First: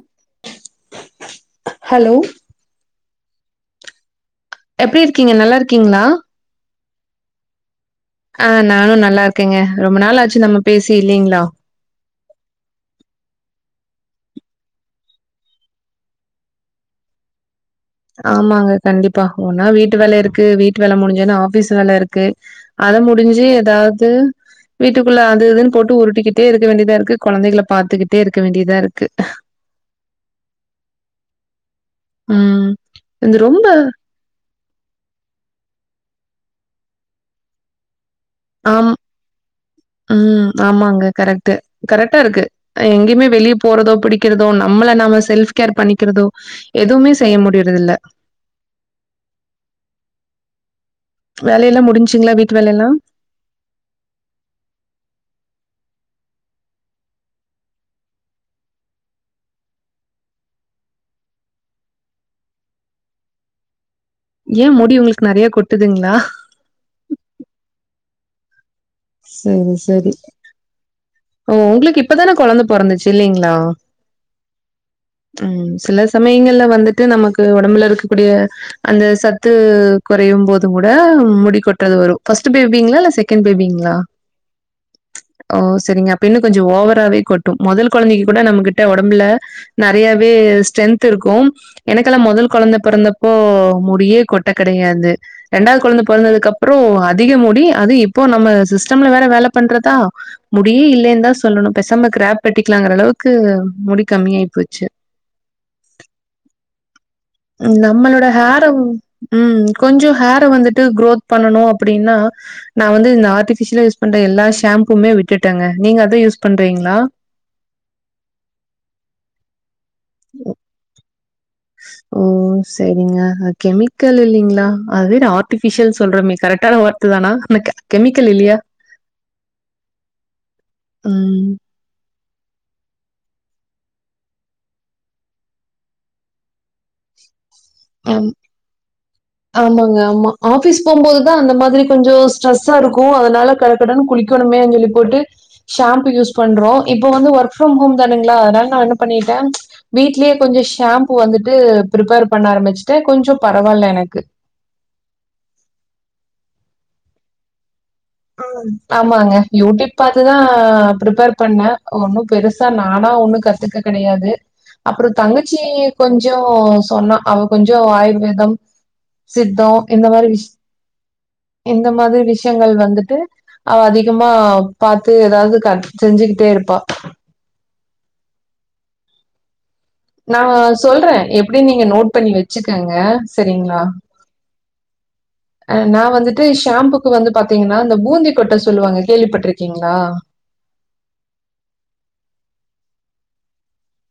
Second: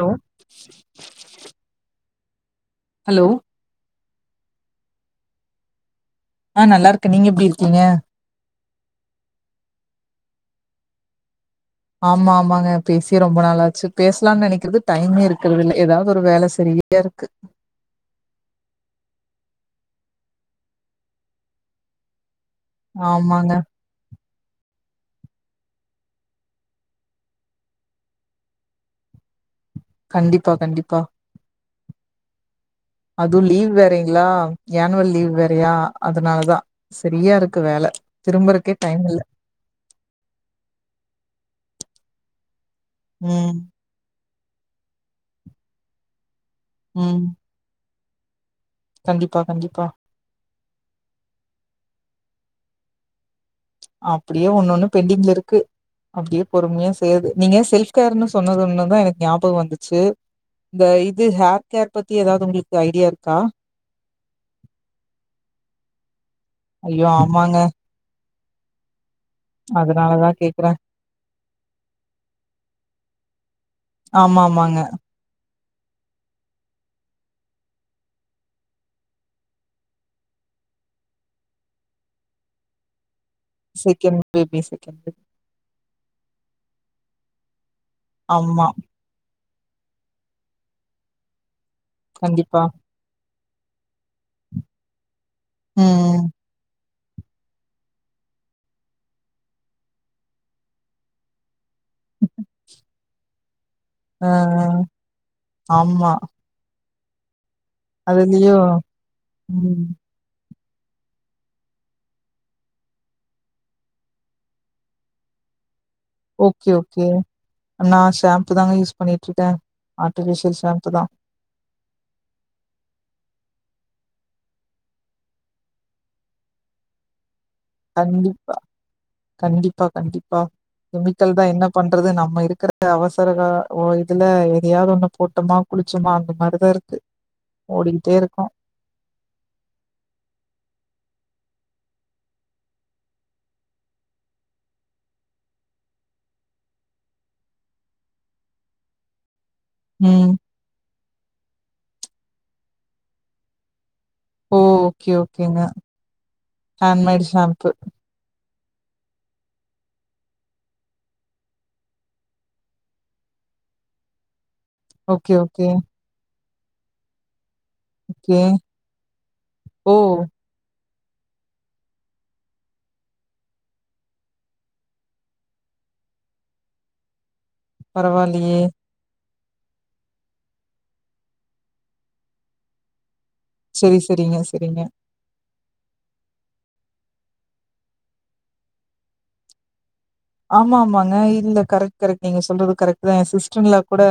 Hello hello hello எப்டி இருக்கீங்க நல்லா இருக்கீங்களா ஆ நல்லா இருக்கு நீங்க எப்டி இருக்கீங்க ஆஹ் நானு நல்லா இருக்கேங்க ரொம்ப நாள் ஆச்சு நம்ம பேசி இல்லீங்களா ஆமா ஆமாங்க பேசி ரொம்ப நாளாச்சு பேசலாம்னு நெனைக்கிறது டைமே இருக்கிறது இல்ல ஏதாவது ஒரு வேல செரியா இருக்கு ஆமாங்க கண்டிப்பா ஒன்னா வீட்டு வேல இருக்கு வீட்டு வேல முடிஞ்சேன்னா ஆபீஸ் வேல இருக்கு அத முடிஞ்சு ஆமாங்க ஏதாவது வீட்டுக்குள்ள அது இதுன்னு போட்டு உருட்டக்கிட்டே இருக்க வேண்டியதா இருக்கு கொழந்தைகளை பாத்துக்கிட்டே இருக்க வேண்டியதா இருக்கு கண்டிப்பா கண்டிப்பா உம் அதுவு லீவ் வேறங்களா ஏனுவல் லீவ் வேறையா அதனாலதா சரியா இருக்கு வேல திரும்பறக்கே டைம் இல்ல உம் ஆமாங்க கரெக்ட் கரெக்டா இருக்கு எங்கயுமே வெளிய ம் போறதோ புடி இருகிறதோ நம்மல நாம செல்ஃப் கேர் பண்ணிக்கிறதோ ஓகே எதுவுமே ம் செய்ய முடியறது இல்ல கண்டிப்பா கண்டிப்பா வேலெல்லா முடிஞ்சுங்களா வீட்டு வேல எல்லா அப்டியே ஒன்னொண்ணு பெண்டிங்ல இருக்கு அப்டியே பொறும்யா செய்யது நீங்க செல்ஃப் கேர்ன்னு சொன்னது ஒண்ணுதா எனக்கு ஞாபகொ வந்துச்சு இந்த இது ஹேர் கேர் பத்தி ஏதாவது உங்களுக்கு ஐடியா இருக்கா ஏ முடி உங்களுக்கு நெறையா கொட்டுதுங்ளா ஐயோ ஆமாங்க செரி செரி அதனாலதா கேக்குறே ஓ உங்ளுக்கு இப்பதான கொழந்த பொறந்துச்சி இல்லைங்ளா ஆமா ஆமாங்க ம் சில சமயங்கள்ல வந்துட்டு நமக்கு ஒடம்புல இருக்கக்கூடிய அந்த சத்து கொறையும் போது கூட முடி கொட்றது வரு ஃபர்ஸ்ட்டு பேபிங்ளா இல்ல ஸெ செகெண்ட் பேபி செகண்ட்டு ரிங்க அப்பின்னு கொஞ்சொ ஓவராவே கொட்டு முதல் கொழந்தைக்கு கூட ஆமா நம்மகிட்ட ஒடம்புல நெறையாவே ஸ்டென்த் இருக்கு எனக்கெல்லா மொதல் கண்டிப்பா. குழந்த பிறந்தப் போ முடியே கொட்ட கெடையாது ரென்டாவது கொழந்த ம். பொறந்ததுக்கு அப்ரோ அதிக முடி அது இப்போ நம்ம சிஸ்டம்ல வேற வேல பண்றதா முடியே இல்லன்னுதா சொல்லணும் பெசாம்மா கிராப் பெட்டிக்கலாங்ற அளவுக்கு இது அஹ் ஹா ஆமா நம்மளோட அதுலயு ஹேர உம் ம். கொஞ்ச ஹேர வந்துட்டு குரோத் பண்ணனு அப்டின்னா நான் வந்து இந்த ஆர்ட்டிபிஷியல்ஸ் யூஸ் பண்ற எல்லா ஷேம்புமே விட்டுட்டேங்க நீங்க அத யூஸ் ஓகே பண்றீங்களா? ஓகே நான் ஷாம்பு தாங்க யூஸ் பண்ணிற்ருக்கே ஆர்ட்டிஃபிஷியல் ஷாம்பூ தா ஓ சரிங்க அ கெமிக்கல்லு இல்லைங்களா அதுவே ஆர்ட்டிபிஷியல் சொல்றமே கரெக்டான வார்த்த தானா எனக்கு கெமிக்கல் கண்டிப்பா இல்லையா? கண்டிப்பா கண்டிப்பா கெமிக்கல் தான் ம். என்ன பண்றது நம் நம்ம இருக்கிற அவசரகா ஓ இதுல எதையாவது ஒண்ணு போட்டோமா குளிச்சோமா அந்த மாரிதான் இருக்கு ஓடிக்கிட்டே ஆம் இருக்கோம். ஆமாங்க ஆமா ஆபிஸ் போம்போது தான் அந்த மாதிரி கொஞ்ச ஸ்ட்ரெஸ்ஸா இருக்கு அதனால கழக்கடனு குளிக்கணுமே அப்பிஞ் சொல்லி போட்டு ஷாம்பு யூஸ் பண்றோ இப்போ வந்து ஒர்க் ஃப்ரம் ஹோம் தானுங்ளா அதனால நான் என்ன பண்ணிட்டே ம்ச்சு வீட்லயே ம். கொஞ்ச ஷாம்பூ வந்துட்டு பிரிப்பேர் பண்ண ஆரம்பிச்சுட்டே கொஞ்ச பரவால்ல எனக் ஓகே ஓகேங்க ஹேண்ட் மேடு ஷேம்ப்பு ஆமாங்க யூடியூப் பாத்து தா ப்ரிப்பேர் பண்ணே ஒன்னு பெருசா நானா ஒன்னு கத்துக்க கிடையாது அப்பறோ ஓகே, தங்கச்சி ஓகே, கொஞ்ச தோ சொன்னா அவ கொஞ்சோ ஓகே. ஆயுர்வேதம் சித்தோ ஓ! இந்த மாரி விஷ் இந்த மாதிரி விஷயங்கள் வந்துட் ட்டு அவ அதிகமா பாத்து ஏதாவது க செஞ்சுக்கிட்டே இருப்பா பரவால்லியே நா சொல்றே எப்புடி நீங்க நோட் பண்ணி வெச்சுக்கங்க செரி செரிங்க செரிங்க அ நா வந்துட்டு ஷாம்புக்கு வந்து பாத்தீங்கன்னா இந்த பூந்தி கொட்ட சொல்லுவாங்க கேள்விப்பட்ருக்கீங்களா ஆமா ஆமாங்க இல்ல கரெக்ட் கரெக்ட் நீங்க சொல்றது கரெக்ட் தான் என் சிஸ்ட்ர் இன் லா கூட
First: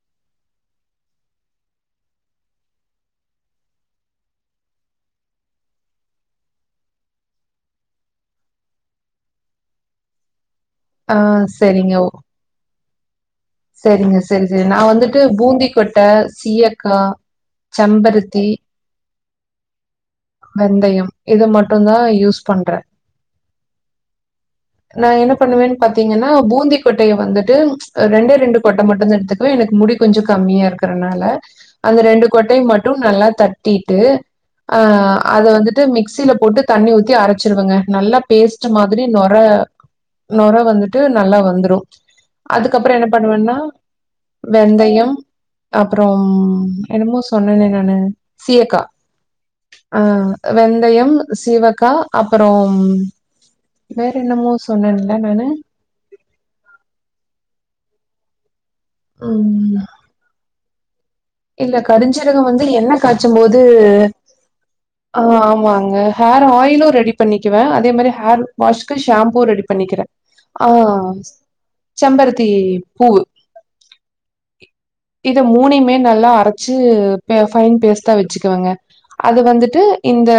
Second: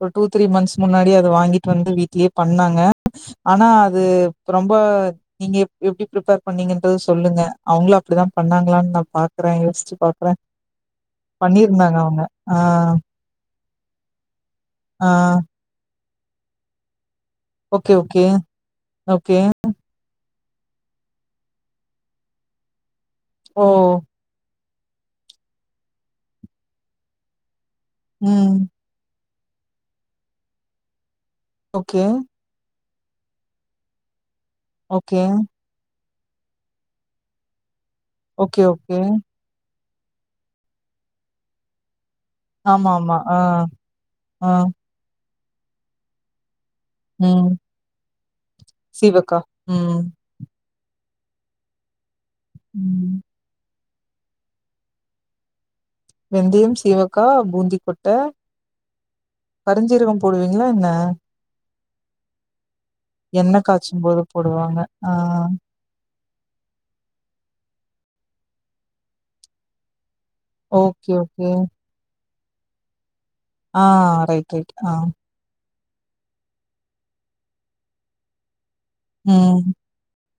ஒரு டூ த்ரீ மந்த்ஸ் முன்னாடி அது வாங்கிட்டு வந்து வீட்லே பண்ணாங்க ஆனா அது ரொம்ப நீங்க எப் எப்டி ப்ரிப்பேர் பண்ணீங்கன்றது சொல்லுங்க அவங்களு அப்புடிதா பண்ணாங்களான்னு நா பாக்குறே யோசிச்சி பாக் க்குற ஆ பண்ணியிருந்தாங்க அவங்க ஆ செரிங்க ஸ் சரி சரி நா ஆ. வந்துட்டு பூந்தி கொட் ட்ட சீயக்கா ஓகே, ஓகே, சம்பருத்தி ஓகே வெந்தயம் இத மட்டுந்தா யூஸ் பண்ற ஓ நா என்ன பண்ணுவேன் பாத்தீங்கன்னா பூந்திக்கொட்டைய வந்துட்டு அ ரெண்டே ம். ரெண்டு கொட்ட மட்டுந்தா எடுத் க்வே எனக்கு முடி கொஞ்சொ கம்மியா இருக்குறனால அந்த ஓகே, ரெண்டு கொட்டையு மட் டு நல்லா தட்டிட்டு ஆ ஓகே, அத வந்துட்டு மிக்ஸ் சியில போட்டு தண்ணி ஊத்தி அரச்சிருவங்க நல்லா ஓகே, பேஸ்ட்டு ஓகே. மாதிரி நொற நொற வந்துட்டு நல்லா வந்த்ரு ஆமா, அதுக்கப்றொ என்ன ஆமா. ஆ, பண்ணுவன்னா ஆ. வெந்தயம் அப்றொம் என்னமோ ம். சொன்னேனே நானு சீயக்கா சீவக்கா. ஆ ம், அ வெந்தயம் சீவக்கா அப்புறோம் ம். வேற என்னமோ சொன்னேன்ல நானு வெந்தயம் சிவக்கா பூந்தி கொட்ட ம். கருஞ்சிருக்கம் போடுவீங்களா என்ன ஆ இல்ல கருஞ்சிருகோ வந்து என்ன எண்ணெ காய்ச்சும்போது காச்சும் போது போடுவாங்க ஆ ஆமாங்க ஹேர் ஆயிலும் ரெடி பண்ணிக்குவே அதே மாரி ஹேர் வாஷ்க்கு ஷாம்பூ ரெடி பண்ணிக்கிறே ஆ ஓகே ஓகே செம்பரத் தி பூவு ஆ ரைட் ரைட் ஆ இது மூனையும் மே நல்லா அரைச்சு பே ஃபைன் பேஸ்ட்டா வெச்சுக்குவங்க அது ம் வந்துட்டு இந் இந்த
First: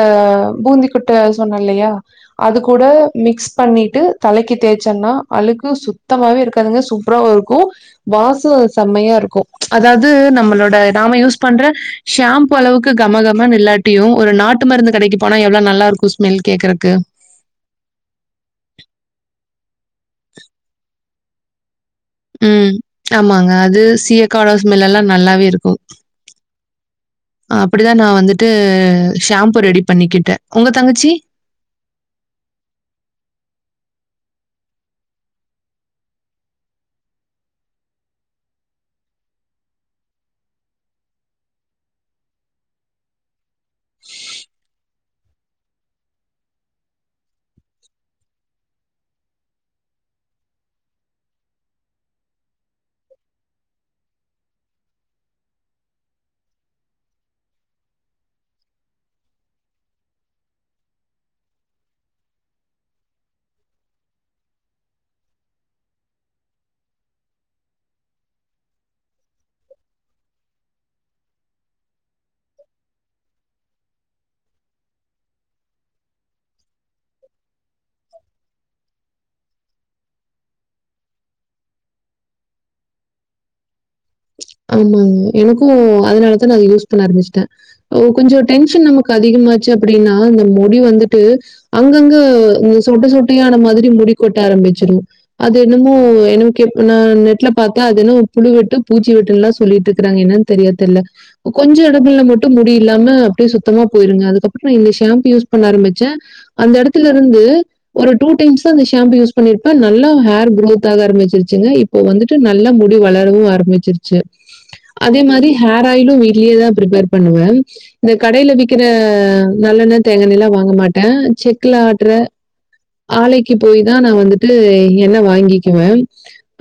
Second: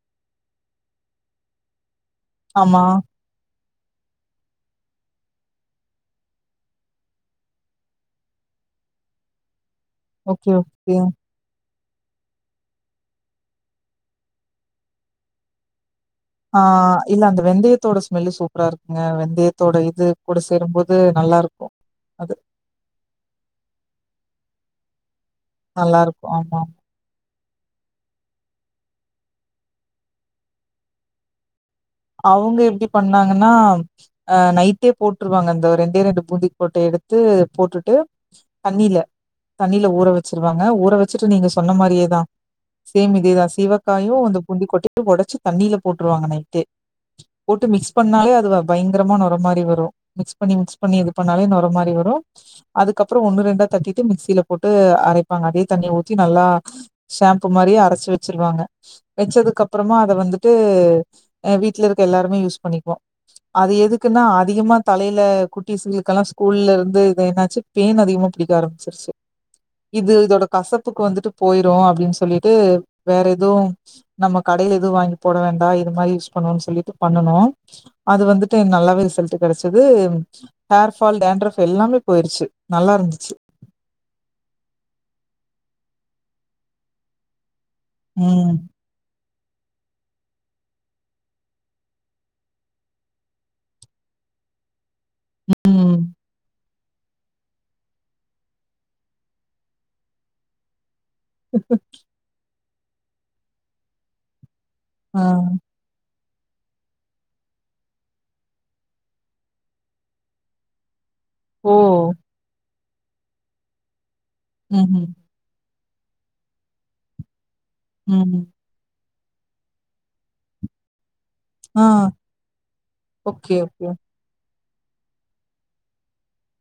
பூந்தி கொட்ட சொன்ன இல்லையா அதுக்கூட ஆமா மிக்ஸ் பண்ணிட்டு தலைக்கி தேய்ச்சன்னா அழுக்கு சுத்தமாவே இருக்காதுங்க சூப்ராவா இருக்கு வாசொ செம்மையா இருக்கு அதாவ்து ஓகே நம்மளோட ஓகே நாம யூஸ் பண்ற ஷாம்ப்பு அளவுக்கு கமகம இல்லாட்டியு ஒரு நாட்டு மருந்து கடைக்கு போனா எவ்ளோ நல்லா இருக்கு ஸ் ஆ இல்ல அந்த வெந்தயத்தோட ஸ்மெல்லு சூப்ரா இருக்குங்க வெந்தயத் தோட இது கூட சேரும்போது நல்லா இருக்கு ம் ஆமாங்க அதுஸ் சீயக்காவோட ஸ்மெல்லெல்லா நல்லா இருக்கு ஆமாம் அப்டிதா நா வந்துட்டு ஷாம்ப்பு ரெடி பண்ணிக்கிட்ட உங்க தங்கச்சி அவ்ங்க எப்டி பண்ணாங்கன்னா அ நைட்டே போட்ருவாங்க அந்த ரெண்டே ரெண்டு பூந்திக்கொட்ட எடுத்து போட்டுட்டு தண்ணியில தண்ணியில ஊற வச்சிருவாங்க ஊற வச்சுட்டு நீங்க சொன்ன மாரியேதா சேம் இதேதா சீவக்காயும் அந்த பூந்திக்கொட்டையு ஒடச்சு தண்ணியில போட்ருவாங்க நைட்டே போட்டு மிக்ஸ் பண்ணாலே அது பயங்கரமா நொற மாரி வரு மிக்ஸ் பண்ணி மிக்ஸ் பண்ணி இது பண்ணாலே நொர மாரி வரு அதுக்கப்றொ ஒண்ணு ரெண்டா தட்டிட்டு மிக்சியில போட்டு அரைப்பாங்க அதே தண்ணிய ஊத்தி நல்லா ஷாம்ப்பு மாரியே அரச்சு வச்சிருவாங்க வெச்சதுக்கப்றமா அத வந்துட்டு அ வீட் வீட்ல இருக்க எல்லாருமே யூஸ் பண்ணிக்வோ அது எதுக்குன்னா அதிகமா தலையில குட்டிஸுக்கெல்லா ஸ்கூல்ல இருந்து இது என்னாச்சு பேன் அதிகமா புடிக்க ஆரம்பிச்சிருச்சு இது இதோட கசப்புக்கு வந்துட்டு போய்ரு அப்டின் சொல்லிட்டு வேற எதுவு நம்ம கடையில எதுவு வாங்கி போட வேண்டா இது மாரி பண்ணனு சொல்லிட்டு பண்ணனோ அது வந்துட்டு நல்லாவே ரிசல்ட்டு கெடச்சுது ஹேர் ஃபால் டேண்ரஃப் எல்லாமே போயிருச்சு நல்லா இருந்துச்சு ஆமாங்க எனக்கு அதனாலதா நா அத யூஸ் பண்ண ஆரம்பிச்சுட்ட ஓ கொஞ்சொ ம் டென்ஷன் நமக் அதிகமாச்சு அப்டின்னா இந்த முடி வந்துட்டு அங்கங்க சொட்ட சொட்டையான மாதிரி முடி கொட்ட ஆரம்பிச்சிடு அது என்னமோ ம் என்னன் கே நா நெட்ல பாத்த அதென்ன புழு வெட்டு பூச்சி வெட் டுன்லா சொல்லிட்ருக்றாங்க என்னன்னு தரியா தெர்ல கொஞ்ச எடத்துல மட்டு முடி இல்லாம அப்படியே சுத்தமா போயிருங்க அதுக்கப் ற இந்த ஆ ஷாம்பூ யூஸ் பண்ண ஆரம்பிச்ச அந்த எடத்துல இருந்து ஒரு டூ டைம்ஸ்தா அந்த ஷாம்பு யூஸ் பண்ணிருப்பே நல்லா ஹேர் க்ரோத் ஆக ஆரம்பிச்சு ருச்சுங்க ஓ இப்போ வந்துட்டு நல்லா முடி வளரவு ஆரம்பிச்சிரு ச்சு ம்ஹ்ம் அதே மாரி ஹேர ஆ இன்னு வீட்லையே தா பிரிப்பேர் பண்ணுவே இந்த ம் கடையில விக்கிற ஹ நல்லெண்ண தேங்க எண்ணல்லா வாங்க மாட்டே செக்ல ஆ ஆட்டுற ஆலைக்கு ஓகே போய் ஓகே தா நா வந்து என்ன வாங்கிக்குவே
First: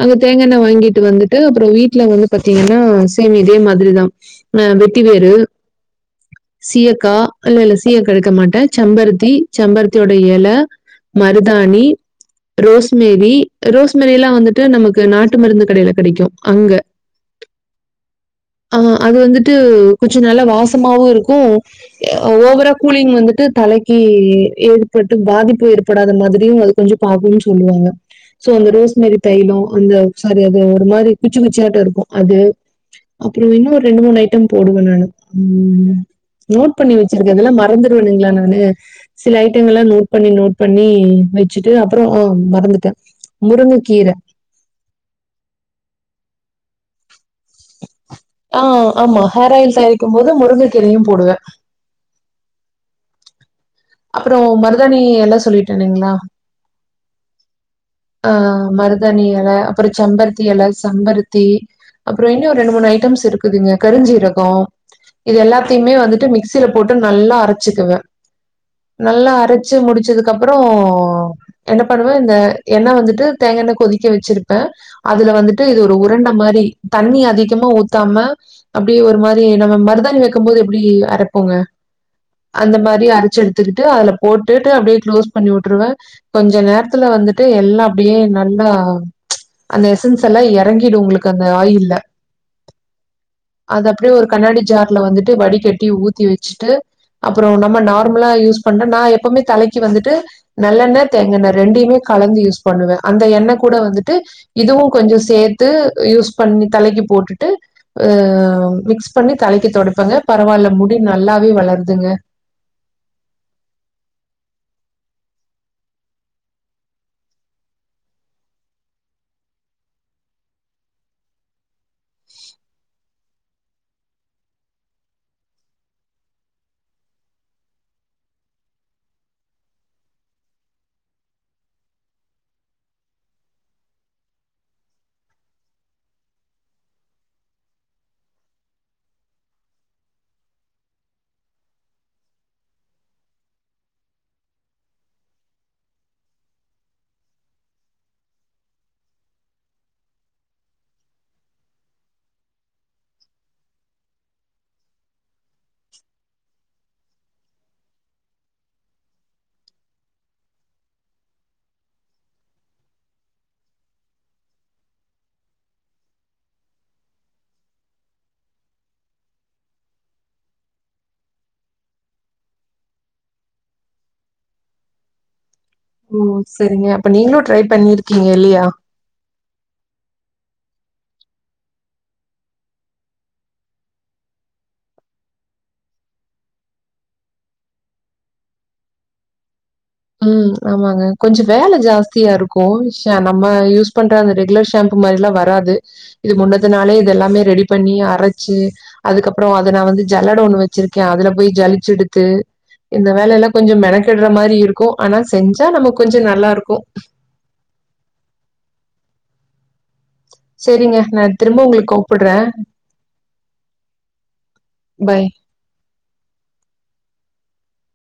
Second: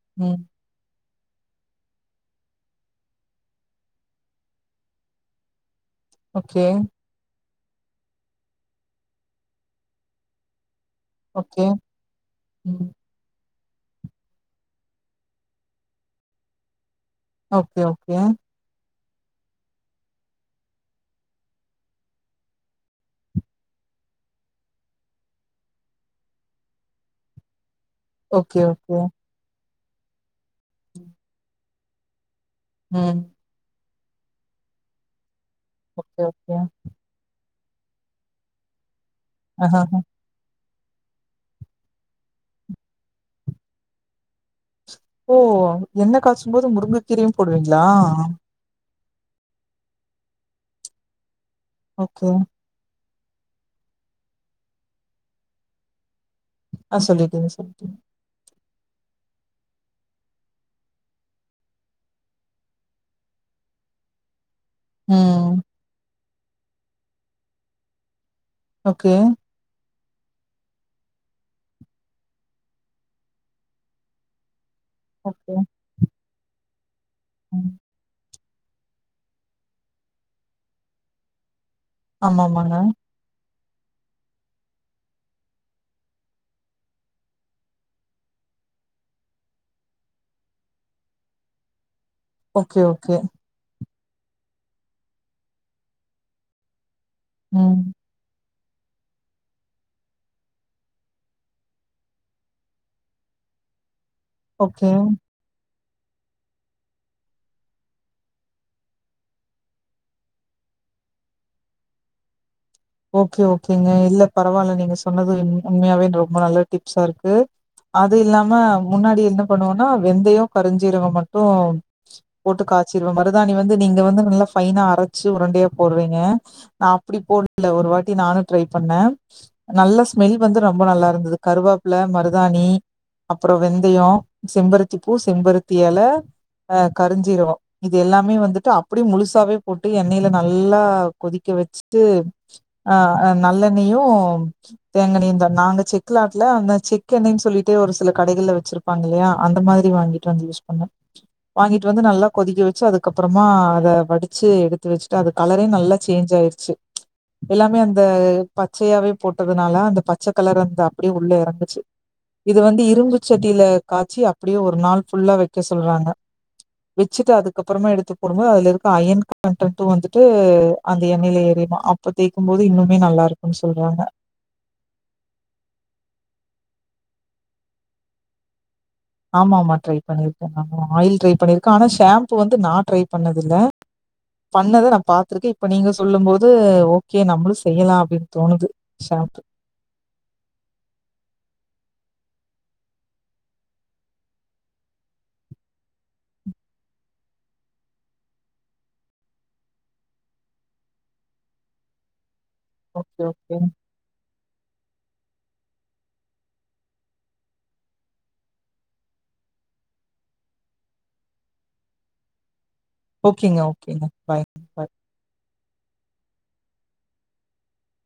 அங்க ம் தேங்க எண்ண வாங்கிட்டு வந்து அப்புறோ வீட்டுல வந்து பாத்தீங்கன்னா சேம் இதே மாதிரிதா அஹ் வெட்டி வேரு ஓகே சியக்கா இல்ல இல்ல சீய எடுக்க மாட்டே செம்பருத்தி செம்பருத்தியோட எல ஓகே மருதாணி ம் ரோஸ்மேரி ரோஸ் மேரி எல்லா வந்துட்டு நமக்கு நாட்டு மருந்து கடையில கெடைக்கும் அங்க ஓகே ஓகே ஆஹ அது வந்துட்டு கொஞ்சோ நல்ல வாசமாவு இருக்கோ ஓவரா கூலிங் வந்துட்டு தலைக்கு ஏற்பட்டு பாதிப்பு ஏற்படாத மாதிரியு அது கொஞ்சோ பாக்கும்ன்னு சொல்லுவாங்க சோ ஓகே அந்த ரோஸ் ஓகே மேரி தைய்லோ உண்மையா வன்சி சரி அது ஒரு மாதிரி குச்சி குச்சாட்டு இருக் அது ம் அப்புறோ இன்னொரு ரெண்டு மூணு ஐட்டம் போடுவே நானு உம் ஓகே ஓகே நோட் பண்ணி வெச்சிருக்க இதெல்லா மறந் மறந்துடுவேனுங்களா நானு சில ஐட்டோல்லா ஆஹஹ நோட் பண்ணி நோட் பண்ணி வெச்சுட்டு அப்புறோ ஆஹ் மறந்துட்டே முருங்க கீர ஓ என்ன காய்ச்சும்போது முருங்கக்கீரையு போடுவீங்களா ஆஹ் ஆமா ஹேர் ஆயில் தயாரிக்க போது முருங்கக்கீரையும் போடுவே ஓகே அப்புறோ மருதணி எல்லா சொல்லிட்டேனுங்களா ஆஹ் சொல்லிட்டிங்க சொல்லிட்டிங்க ஆஹ் மருதாணி எல அப்புறோ சம்பருத்தி எல செம்பருத்தி அப்புறோ இன்னு ஒரு ரெண்டு மூணு ஐட்டம்ஸ் இருக்குதுங்க கருஞ்சீரகோ இது ம். எல்லாத்தையுமே வந்துட்டு மிக்ஸ் மிக்சில போட்டு நல்லா அரைச்சுக்குவே ஓகே. நல்லா அரைச்சு முடிச்ச ச்சதுக்கப்புறோ என்ன பண்ணுவே இந்த எண்ண வந்துட்டு தேங்கா எண்ண கொதிக்க வெச்சிருப்பே அதுல ஓகே. வந்துட்டு இது ஒரு உரண்ட மாரி தண்ணி அதிகமா ம். ஊத்தாம அப்டியே ஒரு மாரி நம்ம மருதாணி வெக்கும் போது எப்டி அரைப்போங்க அந்த ஆமாமாங்க. மாரி அரச்செடு த்துகிட்டு அதுல போட்டுட்டு அப்டியே க்ளோஸ் பண்ணி வுட்ருவே கொஞ்ச நேரத்துல வந்து ட்டு எல்லா அப்டியே நல்லா அந்த எசன்ஸ் எல்லா எறங்கிடு உங்களுக்கு அந்த ஆயில்ல ஓகே ஓகே அது அப்டியே ஒரு கண்ணாடி ஜார்ல வந்துட்டு வடிகட்டி ஊத்தி வெச்சிட்டு அப்பறோ நம்ம ம். நார்மலா யூஸ் பண்ற நா எப்பமே தலைக்கு வந்துட்டு நல்லெண்ண தேங்கெண்ண ரெண்டயுமே கலந்து யூஸ் பண்ணுவே அந்த எண்ண கூட வந்துட் டு இதுவு ஓகே. கொஞ்சோ சேத்து யூஸ் பண்ணி தலைக்கு போட்டுட்டு அஹ் மிக்ஸ் பண்ணி தலைக்கு தொடைப்பங்க பரவால்ல முடி நல்லாவே வளருதுங்க ஓகே ஓகேங்க இல்ல பரவால்ல நீங்க சொன்னது உம் உண்மையாவே ரொம்ப நல்ல டிப்ஸா இருக்கு அது இல்லாம முன்னாடி என்ன பண்ணுவோன்னா வெந்தயோ கருஞ்சீரகம் மட்டும் போட்டு காச்சிருவே மருதாணி வந்து நீங்க வந்து நல்லா ஃபைனா அரச்சு உருண்டையா போடுறீங்க நா அப்டி போ இல்ல ஒரு வாட்டி நானு ட்ரை பண்ணே நல்ல ஸ்மெல் வந்து ரொம்ப நல்லா இருந்துது கருவேப்பில மருதாணி அப்பறோ வெந்தயோ செம்பருத்தி பூ செம்பருத்தி எல அஹ் கருஞ்சீரகோ இது எல்லாமே வந்துட்டு அப்டியே முழுசாவே போட்டு எண்ணைல நல்லா கொதிக்க வச்சிட்டு ஆஹ் அ நல்லெண்ணயு தேங்காண்ணயு தா நாங்க செக்கு லாட்ல அந்த செக்கு எண்ணெய்னு சொல்லிட்டே ஒரு சில கடைகள்ல வச்சிருப்பாங்க இல்லயா அந்த மாதிரி வாங்கிட்டு வந்து யூஸ் பண்ணே வாங்கிட்டு வந்து நல்லா கொதிக்க வச்சி அதுக்கப்றமா அத வடிச்சி எடுத்து வச்ட்டு அது கலரே நல்லா சேஞ்ச் ஆயிருச்சி எல்லாமே அந்த பச்சையாவே போட்டதுனால அந்த பச்ச கலர் அந்த அப்டியே உள்ள எறங்குச்சி இது வந்து இரும்பு செட்டில காச்சி அப்டியே ஒரு நாள் ஃபுல்லா வெக்க சொல்றாங்க வெச்சிட்டு அதுக்கப்பறமா எடுத்து போடும்போது அதுல இருக்க அயன் கண்ட்டண்ட்டு வந்துட்டு அந்த எண்ணெயில ஏரியுமா அப் ப தேய்க்கும்போது இன்னுமே நல்லா இருக்குன் சொல்றாங்க ம் செரிங்க அப்ப நீங்ளு ட்ரை பண்ணிருக்கிங்க இல்லையா ஆமா ஆமா ட்ரை பண்ணிருக்கே நானு ஆயில் ட்ரை பண்ணிருக்கே ஆனா ஷேம்ப்பு வந்து நா ட்ரை பண்ணதில்ல பண்ணத நா பா்த்ருக்கே இப்ப நீங்க சொல்லும் போது ஓகே நம்ளு செய்யலா அப்டின் தோணுது ஷேம்ப்பு உம் ஆமாங்க கொஞ்சொ வேல ஜாஸ்தியா இருக்கு ஷே நம்ம யூஸ் பண்ற அந்த ரெகுலர் ஷேம்ப்பு மாதிரிலா வராது இது முன்னதுனாளே இது எல்லாமே ரெடி பண்ணி அரச்சி அதுக்கப்றொ அத நா வந்து ஜல்லட ஒண்ணு வச்சிருக்கே அதுல போய் ஜளிச்செடுத்து இந்த ஓகே வேலைலா ஓகே கொஞ்சொ மெனக்கிட்ற மாரி இருக் கு ஆனா செஞ்சா நமக் கொஞ்சொ நல்லா இருக்கு செரிங்க நா திரும்ப உங்களுக் கூப்புட்றே ஓகேங்க ஓகேங்க பாய் பாய் பை.